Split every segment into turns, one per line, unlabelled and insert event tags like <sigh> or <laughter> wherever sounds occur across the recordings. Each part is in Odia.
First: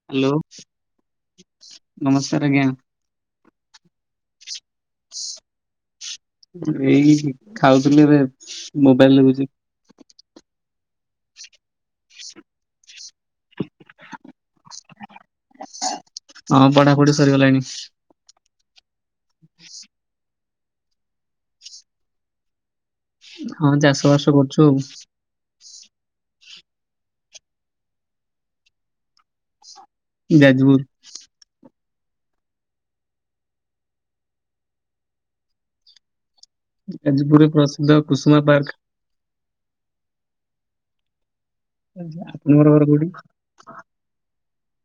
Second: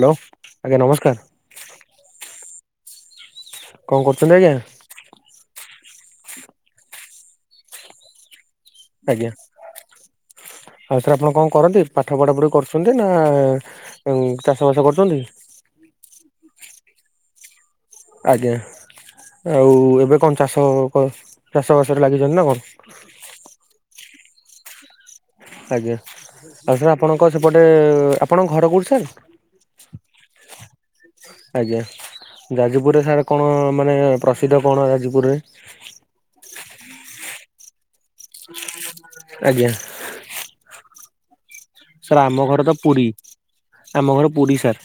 ହ୍ୟାଲୋ ଆଜ୍ଞା ନମସ୍କାର।
ନମସ୍କାର ଆଜ୍ଞା
କଣ କରୁଛନ୍ତି ଆଜ୍ଞା
ଏଇ ଖାଉଥିଲି ଏବେ ମୋବାଇଲ୍
ଆଜ୍ଞା
ଲାଗୁଚି।
ଆଉ ସାର୍ ଆପଣ କଣ କରନ୍ତି ପାଠ ପଢ଼ି ପଢ଼ି କରୁଛନ୍ତି ନା ଚାଷ ବାସ କରୁଛନ୍ତି?
ପଡ଼ି ସରିଗଲାଣି।
ଆଜ୍ଞା ଆଉ ଏବେ କଣ ଚାଷ ତଣ କର୍ସ ଚାଷ ବାସରେ ଲାଗିଛନ୍ତି ନା କଣ?
ହଁ ଚାଷ ବାସ କରୁଛୁ ଆଉ।
ଆଜ୍ଞା ଆଉ ସାର୍ ଆପଣଙ୍କ ସେପଟେ ଆପଣଙ୍କ ଘର କୋଉଠି ସାର୍?
ଯାଜ୍ ପୁର୍।
ଆଜ୍ଞା ଯାଜପୁରରେ ସାର୍ କଣ ମାନେ ପ୍ରସିଦ୍ଧ କଣ ଯାଜପୁରରେ?
ଯାଜପୁର୍ ରେ ପ୍ରସିଦ୍ଧ କୁସୁମା ପାର୍କ୍।
ଆଜ୍ଞା। ସାର୍ ଆମ ଘର
ଆପଣଙ୍କର
ତ ପୁରୀ
କୋଉଠି
ଆମ ଘର ପୁରୀ ସାର୍।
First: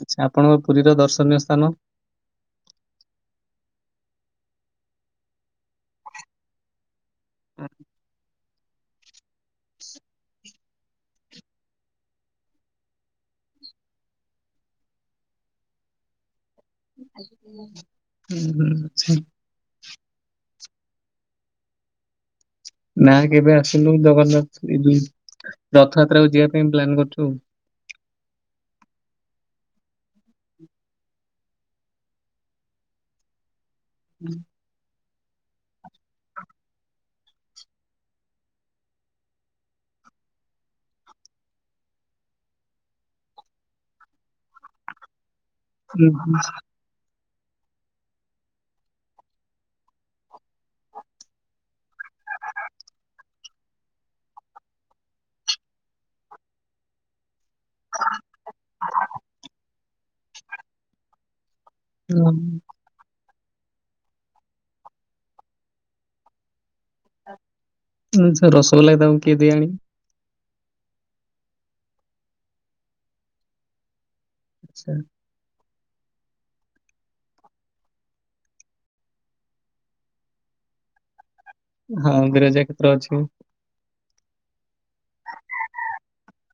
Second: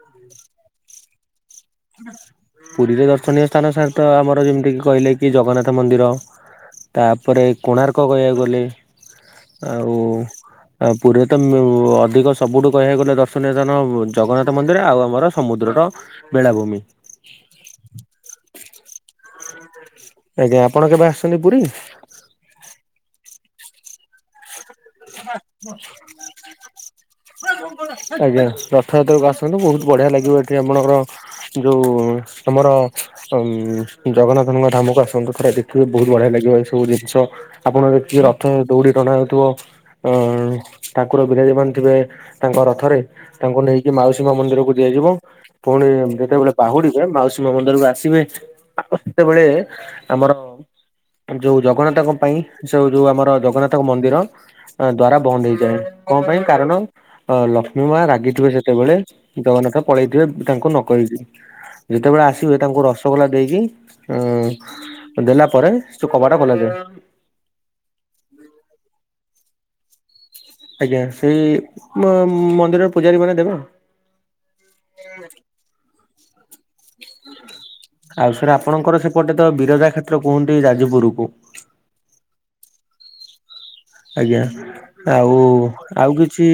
ଆଚ୍ଛା ଆପଣଙ୍କ ପୁରୀର ଦର୍ଶନୀୟ ସ୍ଥାନ?
ପୁରୀରେ ଦର୍ଶନୀୟ ସ୍ଥାନ ସାର୍ ତ ଆମର ଯେମିତିକି କହିଲେ କି ଜଗନ୍ନାଥ ମନ୍ଦିର ତାପରେ କୋଣାର୍କ କହିବାକୁ ଗଲେ
<inaudible>
ଆଉ ଆ ପୁରୀରେ ତ ମେମୋ ଅଧିକ ସବୁଠୁ କହିବାକୁ ଗଲେ ଦର୍ଶନୀୟ ସ୍ଥାନ ଜଗନ୍ନାଥ ମନ୍ଦିର ଆଉ ଆମର ସମୁ ଦ୍ରର ବେଳାଭୂମି।
ଉଁ ହୁଁ ହୁଁ।
ଆଜ୍ଞା ଆପଣ କେବେ ଆସଛନ୍ତି ପୁରୀ?
ନା କେବେ ଆସିଲୁ ଜଗନ୍ନା ପାଇଁ ପ୍ଲାନ୍ କରୁଛୁ ଆଉ।
ଆଜ୍ଞା। ରଥଯାତ୍ରାକୁ ଆସନ୍ତୁ ବୋହୁତ୍ ବଢ଼ିଆ ଲାଗିବ ଏଠି ଆପଣଙ୍କର ଯୋଉ ଆମର ଅମ୍ ଜଗନ୍ନାଥଙ୍କ ଧାମକୁ ଆସ୍ ନ୍ତୁ ଥରେ ଦେଖିବେ ବୋହୁତ୍ ବଢ଼ିଆ ଲାଗିବ ଏଇ ସବୁ ଜିନିଷ ଆପଣ ଦେଖିବେ ରଥ ଦୌଡ଼ି ଟଣା ହୋଉଥିବ ଅଁ ଉଁ ଠାକୁର ବିିରାଜ ମାନ ଥିବେ ତାଙ୍କ ରଥରେ ତାଙ୍କୁ ନେଇକି ମାଉସୀ ମା ମନ୍ଦିରକୁ ଦିଆଯିବ। ପୁଣି
ହୁଁ, ହୁଁ।
ଯେତେବେଳେ ବାହୁଡି଼ବେ ମାଉସୀ ମ ମନ୍ଦିରକୁ ଆସିବେ ଆଉ ସେତେବେଳେ ଆମର ଯୋଉ ଜଗନ୍ନାଥଙ୍କ ପାଇଁ ସେଉ ଯୋଉ ଆମର ଜଗନ୍ନାଥଙ୍କ ମନ୍ଦିର ଦ୍ଵାର ବନ୍ଦ ହେଇଯାଏ, କଣ ପାଇଁ କାରଣ ଅ ଲକ୍ଷ୍ମୀ ମା ରାଗିଥିବେ ସେତେବେଳେ ଜଗନ୍ନାଥ ପଳେଇଥିବେ ତାଙ୍କୁ ନକହିକି। ଯେତେବେଳେ ଆସିବେ ତାଙ୍କୁ ରସଗୋଲା ଦେଇକି, ଦେଲା ପରେ ସେ କବାଟା ଖୋଲା ଯାଏ ।
ସେ ରସଗୋଲା ବି ତାଙ୍କୁ କିଏ ଦିଏ ଆଣିକି?
ଆଜ୍ଞା ସେଇ ମ-ମନ୍ଦିରର ପୂଜାରୀ ମାନେ ଦେବେ ଆଉ।
ଆଛା ।
ଆଉ ସାର୍ ଆପଣଙ୍କର ସେପଟେ ତ ବିରଜା କ୍ଷେତ୍ର କୁହନ୍ତି ଯାଜପୁର କୁ ।
ହଁ ବିରଜା କ୍ଷେତ୍ର ଅଛି ।
ଆଜ୍ଞା ଆଉ ଆଉ କିଛି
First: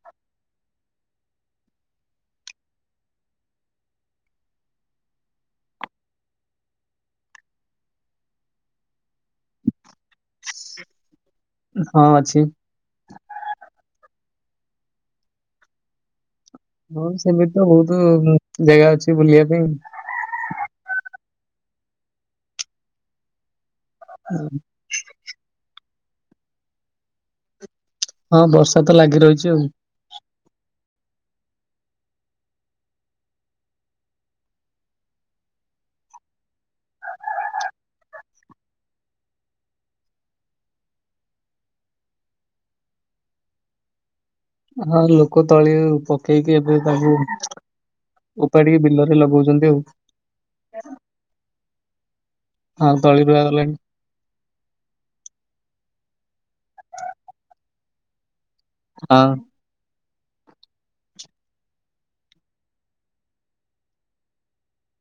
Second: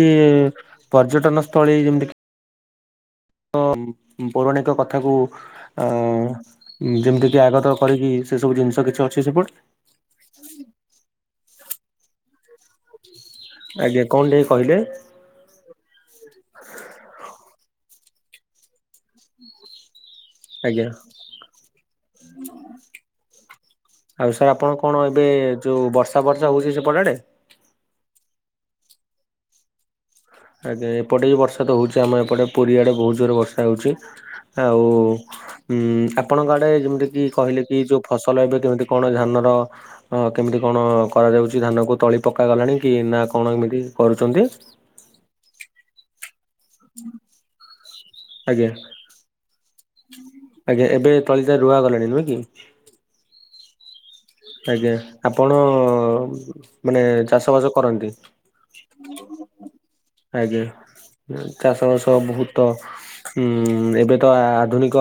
ପର୍ଯ୍ୟଟନ ସ୍ଥଳୀ ଯେମିତିକି ଅ ପୌରାଣିକ କଥାକୁ ଆ ଯେମିତିକି ଆଗତ କରିକି ସେ ସବୁ ଜିନିଷ କିଛି ଅଛି ସେପଟେ?
ହଁ ଅଛି।
ଆଜ୍ଞା କଣ ଟିକେ କହିଲେ।
ହଁ ସେମିତି ତ ବହୁତ ଜାଗା ଅଛି ବୁଲିବା ପାଇଁ।
ଆଜ୍ଞା ଆଉ ସାର୍ ଆପଣ କଣ ଏବେ ଯୋଉ ବର୍ଷ ବର୍ଷା ହଉଛି ସେପଟ ଆଡେ?
ହଁ ବର୍ଷା ତ ଲାଗି ରହିଛି ଆଉ।
ଆଜ୍ଞା ଏପଟେ ବି ବର୍ଷା ତ ହେଉଛି ଆମ ଏପଟେ ପୁରୀଆଡ଼େ ବହୁତ ଜୋରରେ ବର୍ଷା ହେଉଛି। ଆଉ ଉଁ ଆପଣଙ୍କ ଆଡେ ଯେମିତି କି କହିଲେ କି ଯୋଉ ଫସଲ ଏବେ କେମିତି କଣ ଧାନ ତ କେମିତି କଣ କରାଯାଉଛି ଧାନକୁ ତଳି ପକା ଗଲାଣି କି ନା କଣ ଏମିତି କରୁଛନ୍ତି?
ହଁ ଲୋକ ତଳି ପକେଇକି ଏବେ ତାକୁ
ଆଜ୍ଞା
ଓପାଡ଼ିକି ବିଲରେ ଲଗଉଛନ୍ତି ଆଉ।
ଆଜ୍ଞା ଏବେ ତଳିିତ ରୁଆ ଗଲାଣି ନୁହେଁ କି?
ହୁଁ ।
ଆଜ୍ଞା, ଆପଣ ମାନେ ଚାଷ ବାସ କରନ୍ତି?
ହଁ।
ଆଜ୍ଞା ଚାଷ ବାସ ବହୁତ ହୁଁ ଏବେ ତ ଆଧୁନିକ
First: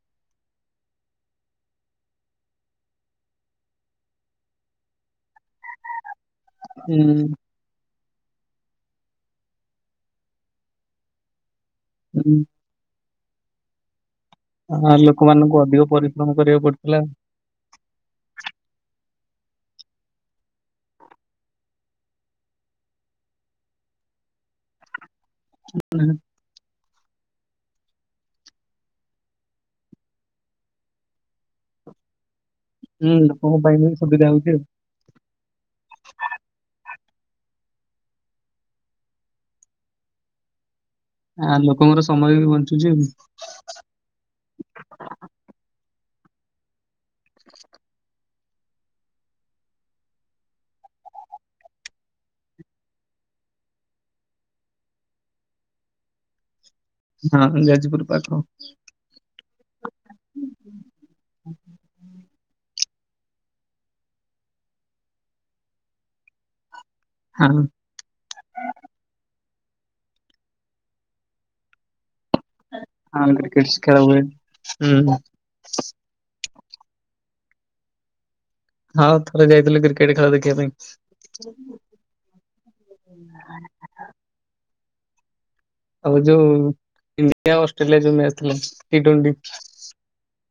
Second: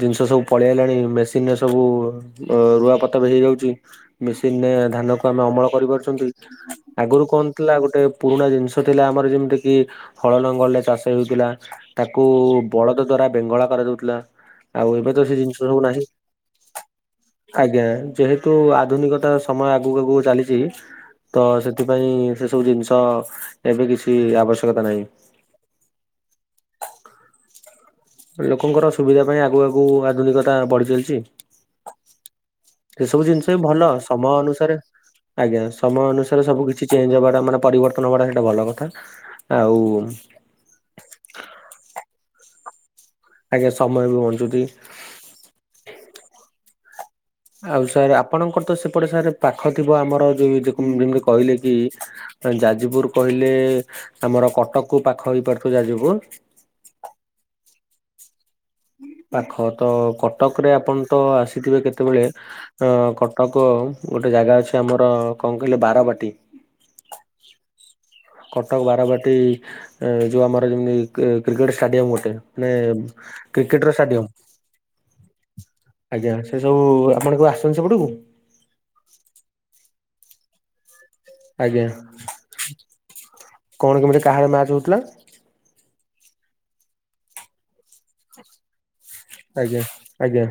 ଜିନିଷ ସବୁ ପଳେଇ ଆଇଲାଣି ମେସିନରେ ସ ସବୁ ରୁଆ ପୋତା ବି ହେଇଯାଉଛି, ମେସିନରେ ଧାନକୁ ଆମେ ଅମଳ କରିପାରୁଛନ୍ତି । ଆଗରୁ
ହୁଁ
କଣ ଥିଲା ଗୋଟେ ପୁରୁଣା ଜିନିଷ ଥିଲା ଆମର ଯେମିତି କିି ହଳ ଲଙ୍ଗଲରେ ଚାଷ ହେଉଥିଲା। ତାକୁ
ହୁଁ।
ବଳଦ ଦ୍ଵାରା ବେଙ୍ଗଳା କରାଯାଉଥିଲା। ଆଉ
ଆ
ଏବେ ତ ସେ ଜିନିଷ
ଲୋକମାନଙ୍କୁ
ସବୁ
ଅଧିକ
ନାହିଁ
ପରିଶ୍ରମ କରିବାକୁ ପଡୁଥିଲା।
ଆଜ୍ଞା ଯେହେତୁ ଆଧୁନିକତା ସମୟ ଆଗକୁ ଆଗକୁ ଚାଲିଛି। ତ ସେଥିପାଇଁ ସେ ସବୁ ଜିନିଷ ଏବେ କିଛି ଆବଶ୍ୟକତା ନାହିଁ।
<inaudible>
ଲୋକଙ୍କର ସୁବିଧା ପାଇଁ ଆଗୁ ଆଗକୁ ଆଧୁନିକତା ବଢ଼ି ଚାଲିଛି।
ହୁଁ
ଏସବୁ ଜିନିଷ
ଲୋକଙ୍କ
ବି
ପାଇଁ
ଭଲ,
ସୁବିଧା
ସମୟ
ହଉଛି ଆଉ।
ଅନୁସାରେ ଆଜ୍ଞା ସମୟ ଅନୁସାରେ ସବୁ କିଛି ଚେଞ୍ଜ ହବାଟା ମାନେ ପରିବର୍ତ୍ତନ ହବାଟା ସେଇଟା ଭଲ କଥା, ଆଉ
ଆ ଲୋକଙ୍କର ସମୟ ବି ବଞ୍ଚୁଛି।
ଆଜ୍ଞା ସମୟ ବି ବଞ୍ଚୁଛି। ଆଉ ସାର୍ ଆପଣଙ୍କର ତ ସେପଟେ ସାର୍ ପାଖ ଥିବ ଆମର ଯୋଉ ଯେ-ଯେମିତି କହିଲେ କି ଯାଜପୁର କହିଲେ, ଆମର କଟକ କୁ ପାଖ ହେଇପାରୁଥିବ ଯାଜପୁର।
ହଁ ଯାଜପୁର ପାଖ।
ପାଖ ତ କଟକରେ ଆପଣ ତ ଆସିଥିବେ କେତେବେଳେ, କଟକ ଗୋଟେ ଜାଗା ଅଛି ଆମର କଣ କହିଲେ ବାରବାଟୀ।
ହଁ।
କଟକ ବାରବାଟୀ, ଯେଉଁ ଆମର ଯେମତି କ୍ରିକେଟ ଷ୍ଟାଡିୟମ ଗୋଟେ। ମାନେ
ହଁ
କ୍ରିକେଟ ର
ଖେଳ ହୁଏ।
ଷ୍ଟାଡିଅମ୍,
ହୁଁ
ଆଜ୍ଞା ସବୁ ଆପଣ କେବେ ଆସୁଛନ୍ତି ସେପଟକୁ?
କେଡେ ଖେଳ ଦେଖିବା ପାଇଁ।
ଆଜ୍ଞା କଣ କେମିତି କାହାର ମ୍ୟାଚ ହଉଥିଲା?
ଆଉ ଯୋଉ ଇଣ୍ଡିଆ ଅଷ୍ଟ୍ରେଲିଆ ଯୋଉ ମ୍ୟାଚ ଥିଲା। ଟି ଟ୍ୱେଣ୍ଟି
ଆଜ୍ଞା ଆଜ୍ଞା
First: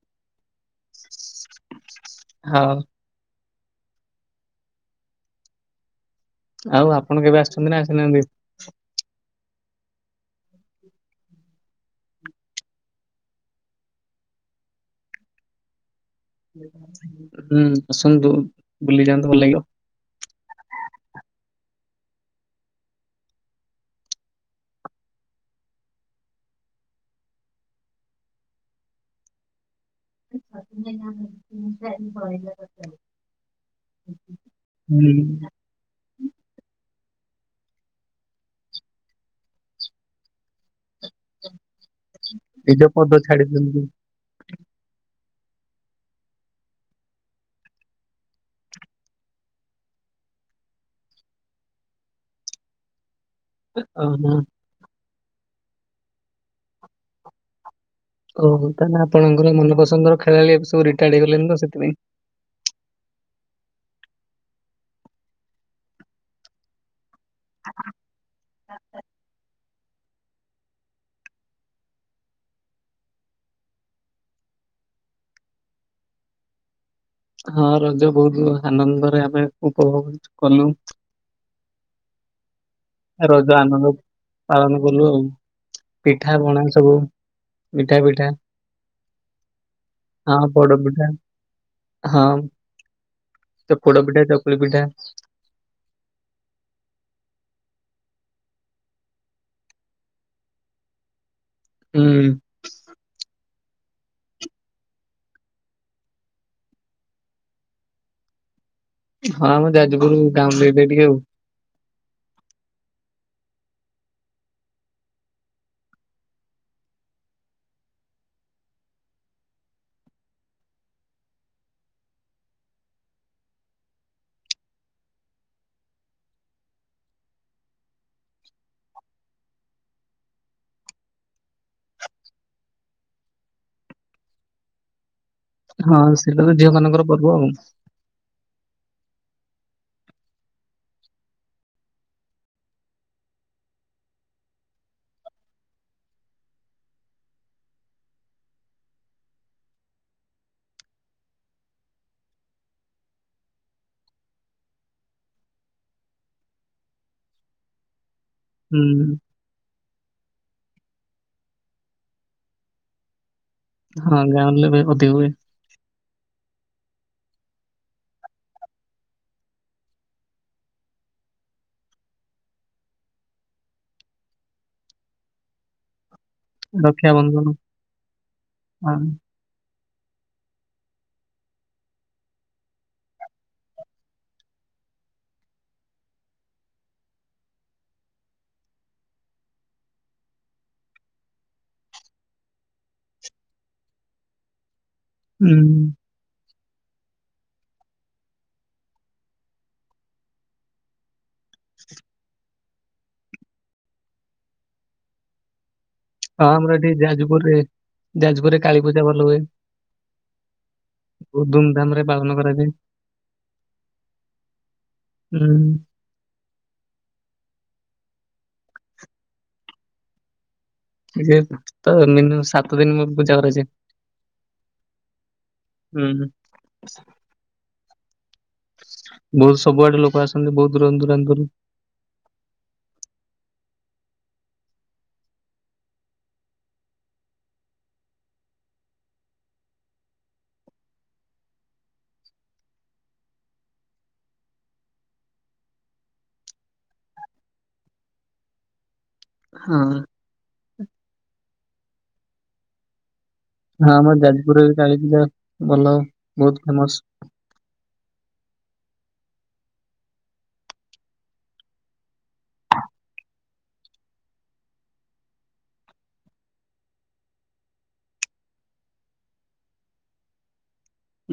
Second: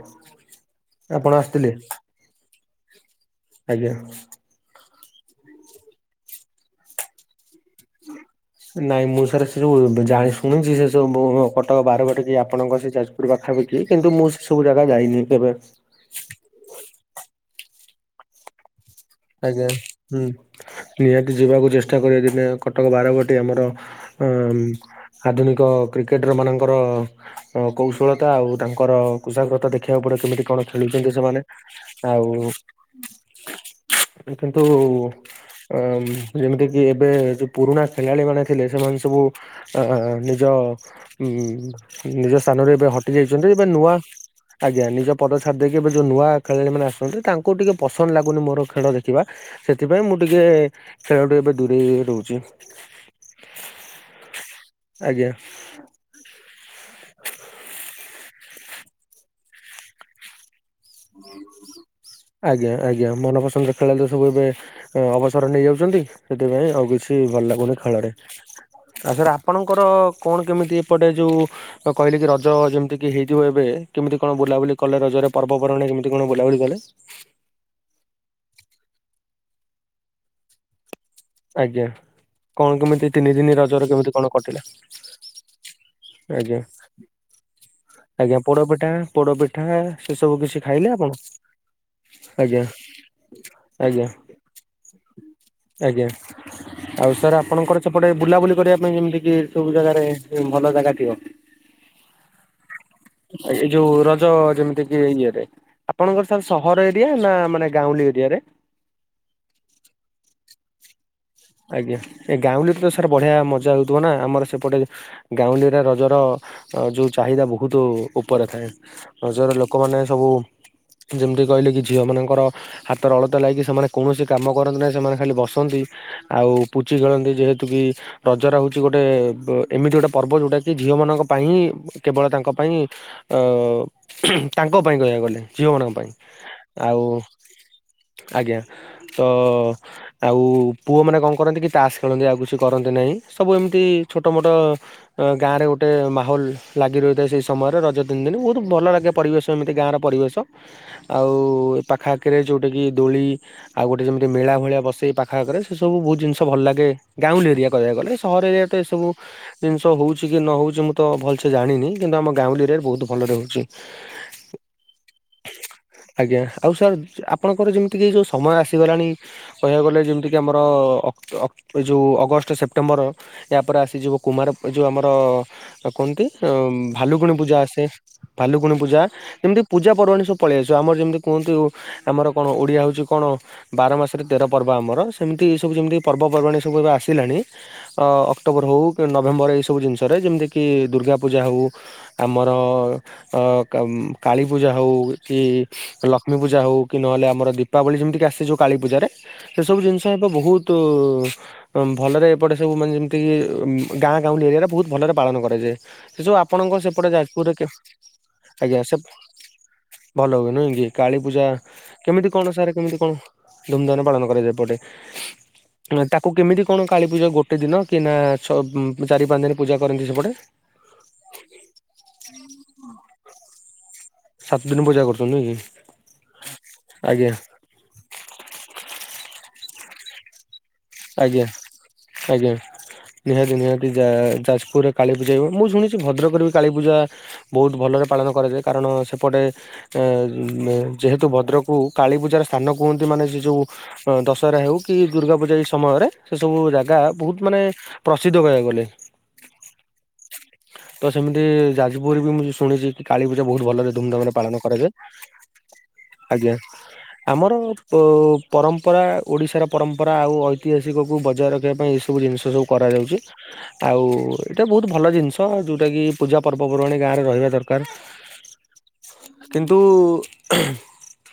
ଆପଣ ଆସିଥିଲେ?
ହଁ
ଆଜ୍ଞା
ଆଉ ଆପଣ କେବେ ଆସିଛନ୍ତି ନା ଆସିନାହାନ୍ତି?
ନାଇ ମୁଁ ସାରେ ଯେଉଁ ଜାଣି ଶୁଣୁକି ସେ ସବୁ କଟକ ବାର ବାଟ କି ଆପଣଙ୍କ ସେଜ ଯାଜପୁର ପାଖାପାଖି କିନ୍ତୁ ମୁଁ ସେବୁ କୋଉ ଜାଗା ଯାଇନି କେବେ।
ହୁଁ ଆସନ୍ତୁ। ବୁଲି ଯାଆନ୍ତୁ ଭଲ ଲାଗିବ।
ଆଜ୍ଞା ହୁଁ ନିହାତି ଯିବାକୁ ଚେଷ୍ ତା ପରେ ଦିନେ କଟକ ବାରବାଟି ଆମର ଆଧୁନିକ କ୍ରିକେଟର ମାନଙ୍କର। ହ କୌଶଳତା ଆଉ ତାଙ୍କର କୋଶାଗ୍ରତା ଦେ ଦେଖିବାକୁ ପଡ କେମିତି କଣ ଖେଳୁଛନ୍ତି ସେମାନେ ଆଉ କିନ୍ତୁ
ହୁଁ
ଯେମିତି କିି? ଏବେ ପୁରୁଣା ଖେଳାଳି ମାନେ ଥିଲେ ସେମାନେ ସବୁ ଅ ନିଜ ଉ ନିଜ ସ୍ଥାନରେ ଏବେ
ପଦ
ହଟି ଯାଇଛନ୍ତି ଏବେ
ଛାଡିଛନ୍ତି।
ନୂଆ ଆଜ୍ଞା ନିଜ ପଦ ଛାଡ଼ି ଦେଇକି ଏବେ ଯେଉଁ ନୂଆ ଖେଳାଳିମାନେ ଆସଛନ୍ତି ତାଙ୍କୁ ଟିକେ ପସନ୍ଦ ଲାଗୁନି ମୋର ଖେଳ ଦେଖିବା ସେଥିପାଇଁ ମୁଁ ଟିକେ ଖେଳଠୁ ଏବେ ଦୂରେଇ ରହୁଛି।
ଓ ହ।
ଆଜ୍ଞା।
ଓହୋ ତାହା ଆପଣଙ୍କର ମନପସନ୍ଦର ଖେଳାଳି ସବୁ ରିଟାୟାର୍ଡ ହେଇଗଲେଣି ତ ସେଥିପାଇଁ।
ଆଜ୍ଞା ଆଜ୍ଞା ମନ ପସନ୍ଦ ଖେଳ ସବୁ ଏବେ ଅବସର ନେଇଯାଉଛନ୍ତି ସେଥିପାଇଁ ଆଉ କିଛି। କି ଭଲ ଲାଗୁନି ଖେଳରେ ଆଉ ସାରେ ଆପଣଙ୍କ ଙ୍କର କଣ କେମିତି ଏପଟେ ଯୋଉ କହିଲି କି ରଜ ଯେମିତି କି ହେଇଥିବ ଏବେ କେମିତି କଣ ବୁଲାବୁଲି। ଏଥର ରଜରେ ପର୍ବପର୍ଣି କେମିତି କଣ ବୁଲା ବୋଲି କଲେ?
ବହୁତୁ ଆନନ୍ଦରେ ଆମେ ଉପଭୋଗ କଲୁ।
ଆଜ୍ଞା କଣ କେମିତି ତିନି
ରଜ
ଦିନିଆ
ଆନନ୍ଦ
ରଜରେ କେମିତି କଣ କଟିଲା?
ପାଳନ କଲୁ ଆଉ ପିଠା
ଆଜ୍ଞା
ପଣା ସବୁ ମିଠା ପିଠା
ଆଜ୍ଞା ପୋଡପିଠା ପୋଡପିଠା ସେ ସବୁ
ହଁ
କିଛି
ପୋଡ
ଖାଇଲେ
ପିଠା
ଆପଣ?
ହଁ
ଆଜ୍ଞା ଆଜ୍ଞା
ପୋଡ଼ପିଠା ଚାକଳି ପିଠା।
ଆଜ୍ଞା। ଆଉ ସାର୍ ଆପଣଙ୍କର ସେପଟେ ବୁଲାବୁଲି କରିବା ପାଇଁ ଯେମିତି କି ସବୁ ଜାଗାରେ ଭଲ
ହୁଁ-
ଏଇ ଯୋଉ ରଜ ଯେମିତି କି ଇଏରେ। ଆପଣଙ୍କର ସାର୍ ସହର ଏରିଆ ନା ମାନେ ଗାଉଁଳି ଏରିଆରେ?
ହଁ ଯାଜପୁର ଗାଉଁଲି ଏରିଆ ଟିକେ ଆଉ।
ଆଜ୍ଞା ଏ ଗାଉଁଲିରେ ତ ସାର୍ ବଢ଼ିଆ ମଜା ହେଉଥିବ ନା ଆମର ସେପଟେ ଗାଉଁଲିରେ ରଜର ଯେଉ ଚାହିଦା ବହୁତ ଉପରେ ଥାଏ ରଜର ଲୋକମାନେ ସବୁ। ଯେମିତି କହିଲେ କି ଝିଅ ମାନଙ୍କର ହାତର ଅଳତା ଲାଗିକି ସେମାନେ କୌଣସି କାମ କରନ୍ତି ନାହି ସେମାନେ ଖାଲି ବସନ୍ତି। ଆଉ ପୁଚି ଖେଳନ୍ତି ଯେହେତୁ କିି ରଜର ହେଉଛି ଗୋଟେ ଏମିତି ଗୋଟେ ପର୍ବ ଯେଉଁଟାକି । ପାଇଁ କେବଳ ତାଙ୍କ ପାଇଁ ଅ ତାଙ୍କ ପାଇଁ କହିବାକୁ ଗଲେ। ଝିଅ ମାନଙ୍କ ପାଇଁ
ହଁ ସେଇଟା ତ ଝିଅ
ଆଉ
ମାନଙ୍କର ପର୍ବ
ଆଜ୍ଞା। ତ ଆଉ। ପୁଅମାନେ କଣ କରନ୍ତି କି ତାସ୍ ଖେଳନ୍ତି ଆଉ କିଛି କରନ୍ତି ନାହିଁ। ସବୁ ଏମିତି ଛୋଟ ମୋଟ ଗାଁରେ ଗୋଟେ ସେ ମାହୋଲ ଲାଗି ରହିଥାଏ ସେଇ ସମୟରେ ରଜ ତିନ ଦିନ ବହୁତ ଭଲ ଲାଗେ ପରିବେଶ ଏମିତି ଗାଁର ପରିବେଶ। ଆଉ ଏପାଖା ଆଖିରେ ଯୋଉଟା କିି ଦୋଳି ଆଉ ଗୋଟେ ଯେମିତି ମେଳା ଭଳିଆ ବସେଇ ପାଖ ଆଖରେ। ସେ ସବୁ ବହୁତ ଜିନିଷ ଭଲ ଲାଗେ ଗାଉଁଲି ଏରିଆ କହିବାକୁଗଲେ ସହର ଏରିଆ ଟ ଏ
ହୁଁ
ସବୁ ଜିନି। ତ ହେଉଛି କି ନ ହେଉଛି ମୁଁ ତ ଭଲସେ ଜାଣିନି କିନ୍ତୁ ଆମ ଗାଁଲି ଏରିଆରେ ବହୁତ ଭଲରେ ହେଉଛି।
ହଁ ଗାଉଁଲିରେ ଅଧିକ ହୁଏ।
ଆଜ୍ଞା ଆଉ ସାର୍ ଆ ଆପଣଙ୍କର ଯେମିତି କି ଯୋଉ ସମୟ ଆସିଗଲାଣି କହିବାକୁ ଗଲେ ଯେମିତି କି ଆମର ଅକ୍ଟ୍ ଅକ୍ଟ୍ ଏ ଯଉଁ ଅଗଷ୍ଟ ସେପ୍ଟେମ୍ବର ୟାପରେ ଆସିଯିବ କୁମାର ଯଉଁ ଆମର କୁହନ୍ତି ଅ ଭାଲୁକୁଣୀ
ରକ୍ଷାବନ୍ଧନ
ପୂଜା ଆସେ ଭାଲୁକୁଣୀ
ହଁ
ପୂଜା ଯେମତି ପୂଜା ପର୍ବାଣୀ ସବୁ ପଳେଇଆସିବ ଆମର ଯେମିତି କୁହନ୍ତି ଆମର କଣ ଓଡ଼ିଆ ହଉଚି କଣ ବାର ମାସରେ ତେର ପର୍ବ। ଆମର ସେମିତି ଏସବୁ ଯେମିତି ପର୍ବପର୍ବାଣି ସବୁ ଏବେ ଆସିଲାଣି ଅ ଅକ୍ଟୋବର ହେଉ କି ନଭେମ୍ବର ଏଇସବୁ ଜିନିଷରେ ଯେମିତିକି ଦୁର୍ଗା ପୂଜା ହୋଉ ଆମର ଅ ଉଁ କାଳୀପୂଜା ହୋଉ କି
ହୁଁ।
ଲକ୍ଷ୍ମୀ ପୂଜା ହଉ କି ନହଲେ ଆମର ଦୀପାବଳୀ ଯେମିତି ଆସେ କାଳୀ ପୂଜାରେ ସେ ସେବୁ ଜିନିଷ ବହୁତ ଭଲରେ ଏପଟେ ସବୁ ମାନେ ଯେମିତି ଗାଁ ଗାଉଁଲି ଏରିଆ ବହୁତ ଭଲ ପାଳନ କରାଯାଏ। ସେ ସବୁ
ହଁ ଆମର
ଆପଣଙ୍କ
ଏଠି
ସେପଟେ ଯାଜପୁରରେ
ଯାଜପୁରରେ
ଆଜ୍ଞା
କାଳୀ
ସେ
ପୂଜା ଭଲ ହୁଏ।
ଭଲ ହୁଏ ନୁଁହେ ନେଇ କି କାଳୀ ପୂଜା
ବହୁତ ଧୁମଧାମ ରେ
କେମିତି
ପାଳନ
କଣ
କରାଯାଏ।
ସାର କେମିତି କଣ ଧୁମଧାମରେ ପାଳନ କରାଯାଏ ପଟେ?
ହୁଁ
ତାକୁ କେମିତି କଣ କାଳୀପୂଜା ଗୋଟେ ଗୋଟେ ଦିନ କି ନା ଛ ଚାରି ପାଞ୍ଚ ଦିନ ପୂଜା କରନ୍ତି ସେପଟେ?
ମିନୁ ତ ମିନିମମ ସାତ ଦିନ ମୁ ପୂଜା କରାଯାଏ।
ସାତ ଦିନ ପୂଜା କରୁଚ ନୁହଁ
ହୁଁ
କି? ଆଜ୍ଞା।
ବହୁତ ସବୁଆଡେ ଲୋକ ଆସନ୍ତି ବହୁତ ଦୂର ଦୂରାନ୍ତରୁ।
ଆଜ୍ଞା ଆଜ୍ଞା ନିହାତି ନିହାତି । ଯା ଯାଜପୁରରେ କାଳୀପୂଜା ହୁଏ ମୁଁ ଶୁଣିଚି ଭଦ୍ରକରେ ବି କାଳୀପୂଜା ବହୁତ ଭଲରେ ପାଳନ କରାଯାଏ କାରଣ ଅଣ ସେପଟେ ଯେହେତୁ ଭଦ୍ରକକୁ କାଳୀପୂଜାର ସ୍ଥାନ କୁହନ୍ତି ମାନେ ସେ ଯେଉଁ ଅ ଦଶହରା ହେଉ କି ଦୁର୍ଗା ପୂଜା ଏହି ସମୟରେ ସେ ସବୁ ଜାଗା ବହୁତ ମାନେ ପ୍ରସିଦ୍ଧ କହିବାକୁ ଗଲେ ।
ହଁ।
ତ ସେମିତି ଯାଜପୁର ବି ମୁଁ ଶୁଣିଚି। କାଳୀ ପୂଜା ବହୁତ
ହଁ
ଭଲରେ
ଆମ
ଧୁମଧାମରେ ପାଳନ
ଯାଜପୁରରେ
କରାଯାଏ।
କାଳୀ ପୂଜା ଭଲ
ଆଜ୍ଞା
ବହୁତ ଫେମସ।
ଆମର ପ ପରମ୍ପ ମ୍ପରା ଓଡିଶାର ପରମ୍ପରା ଆଉ ଐତିହାସିକକୁ ବଜାୟ ରଖିବା ପାଇଁ ଏ ସବୁ ଜିନିଷ ସବୁ କରାଯାଉଚି। ଆଉ ଏଇଟା ବହୁତ ଭଲ ଜିନିଷ। ଯୋଉଟା କି ପୂଜା ପର୍ବ ପର୍ବାଣି ଗାଁ ରେ ରହିବା ଦରକାର। କିନ୍ତୁ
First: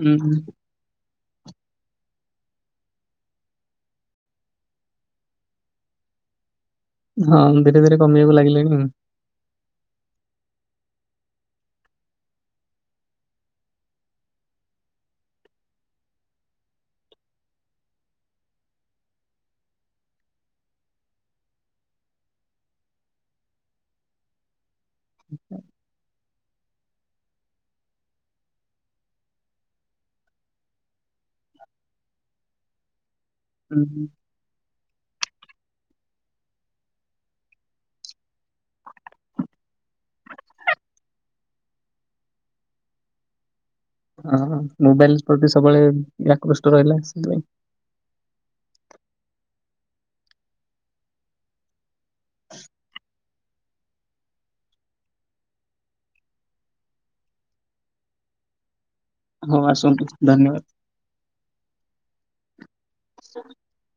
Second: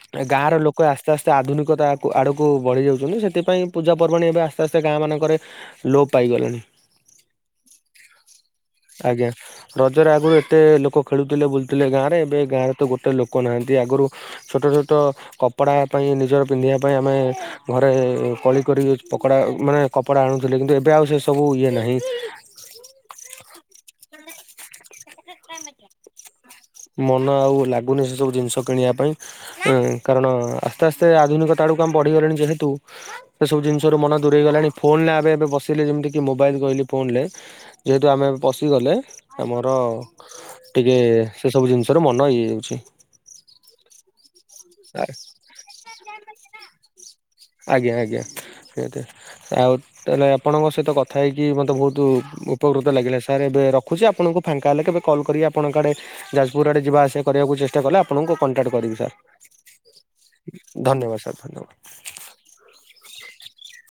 ଉଁ
ଗାଁ ର ଲୋକ ଆସ ଆସ୍ତେ ଆସ୍ତେ ଆଧୁନିକତା ଆ ଆଡ଼କୁ ବଢିଯାଉଚନ୍ତି, ସେଥିପାଇଁ ପୂଜାପର୍ବାଣି ଏବେ ଆସ୍ତେ ଆସ୍ତେ ଗାଁ ମାନଙ୍କରେ ଲୋପ ପାଇଗଲେଣି।
ହଁ ଧୀରେ ଧୀରେ କମିବାକୁ ଲାଗିଲେଣି।
ଆଜ୍ଞା ରଜରେ ଆଗୁରୁ ଏତେ ଲୋକ ଖେଳୁଥିଲେ ବୁଲୁଥିଲେ ଗାଁରେ ଏବେ ଗାଁରେ ତ ଗୋଟେ ଲୋକ ନାହାନ୍ତି। ଆଗରୁ ଛୋଟ ଛୋଟ କପଡ଼ା ପାଇଁ ନିଜର ପିନ୍ଧିବା ପାଇଁ ଆମେ ଘରେ କଳି କରି କି ପକଡା ମାନେ କପଡ଼ା ଆଣୁଥିଲେ କିନ୍ତୁ ଏବେ ଆଉ ସେ ସବୁ ଇଏ ନାହିଁ।
<inaudible>
ମନ ଆଉ ଲାଗୁନି ସେ ସବୁ ଜିନିଷ କିଣିବା ପାଇଁ କାରଣ ଆସ୍ତେ ଆସ୍ତେ ଆଧୁନିକତା ତା ଆଡ଼କୁ ଆମେ ବଢ଼ିଗଲାଣି ଯେହେତୁ ସେ ସବୁ
ଉଁ,
ଜିନିଷରୁ ମନ ଦୁରେଇ ଗଲାଣି ଫୋନ ରେ ଆମେ ଏବେ ବସି ଯେମିତି ମୋବାଇଲ କହିଲି ଫୋନ ରେ ଯେହେତୁ ଆମେ ପଶିଗଲେ ଆମର ଟିକେ ସେସବୁ ଜିନିଷର ମନ ୟେ ହେଇଯାଉଛି।
ହଁ ମୋବାଇଲ ପ୍ରତି ସବୁବେଳେ ଆକୃଷ୍ଟ ରହିଲା ସେଥିପାଇଁ।
ଆଜ୍ଞା ଆଜ୍ଞା ସେତ ଆଉ ତାହେଲେ ଆପଣଙ୍କ ସହିତ କଥା ହେଇକି ମତେ ବହୁତ ତୁ ଉପକୃତ ଲାଗିଲା । ସାର୍ ଏବେ ରଖୁଚି, ଆପଣଙ୍କୁ ଫାଙ୍କା ହେଲେ କେବେ କଲ୍ କରି ଆପଣଙ୍କ ଆଡ଼େ ଯାଜପୁର ଆଡ଼େ ଯିବା ଆସିବା କରିବାକୁ ଚେଷ୍ଟା କଲେ ଆପଣଙ୍କୁ କଣ୍ଟାଟ କରିବି ସାର
ହଁ ଆସନ୍ତୁ ଧନ୍ୟବାଦ।
ଧନ୍ୟବାଦ ସାର ଧନ୍ୟବାଦ।
<inaudible>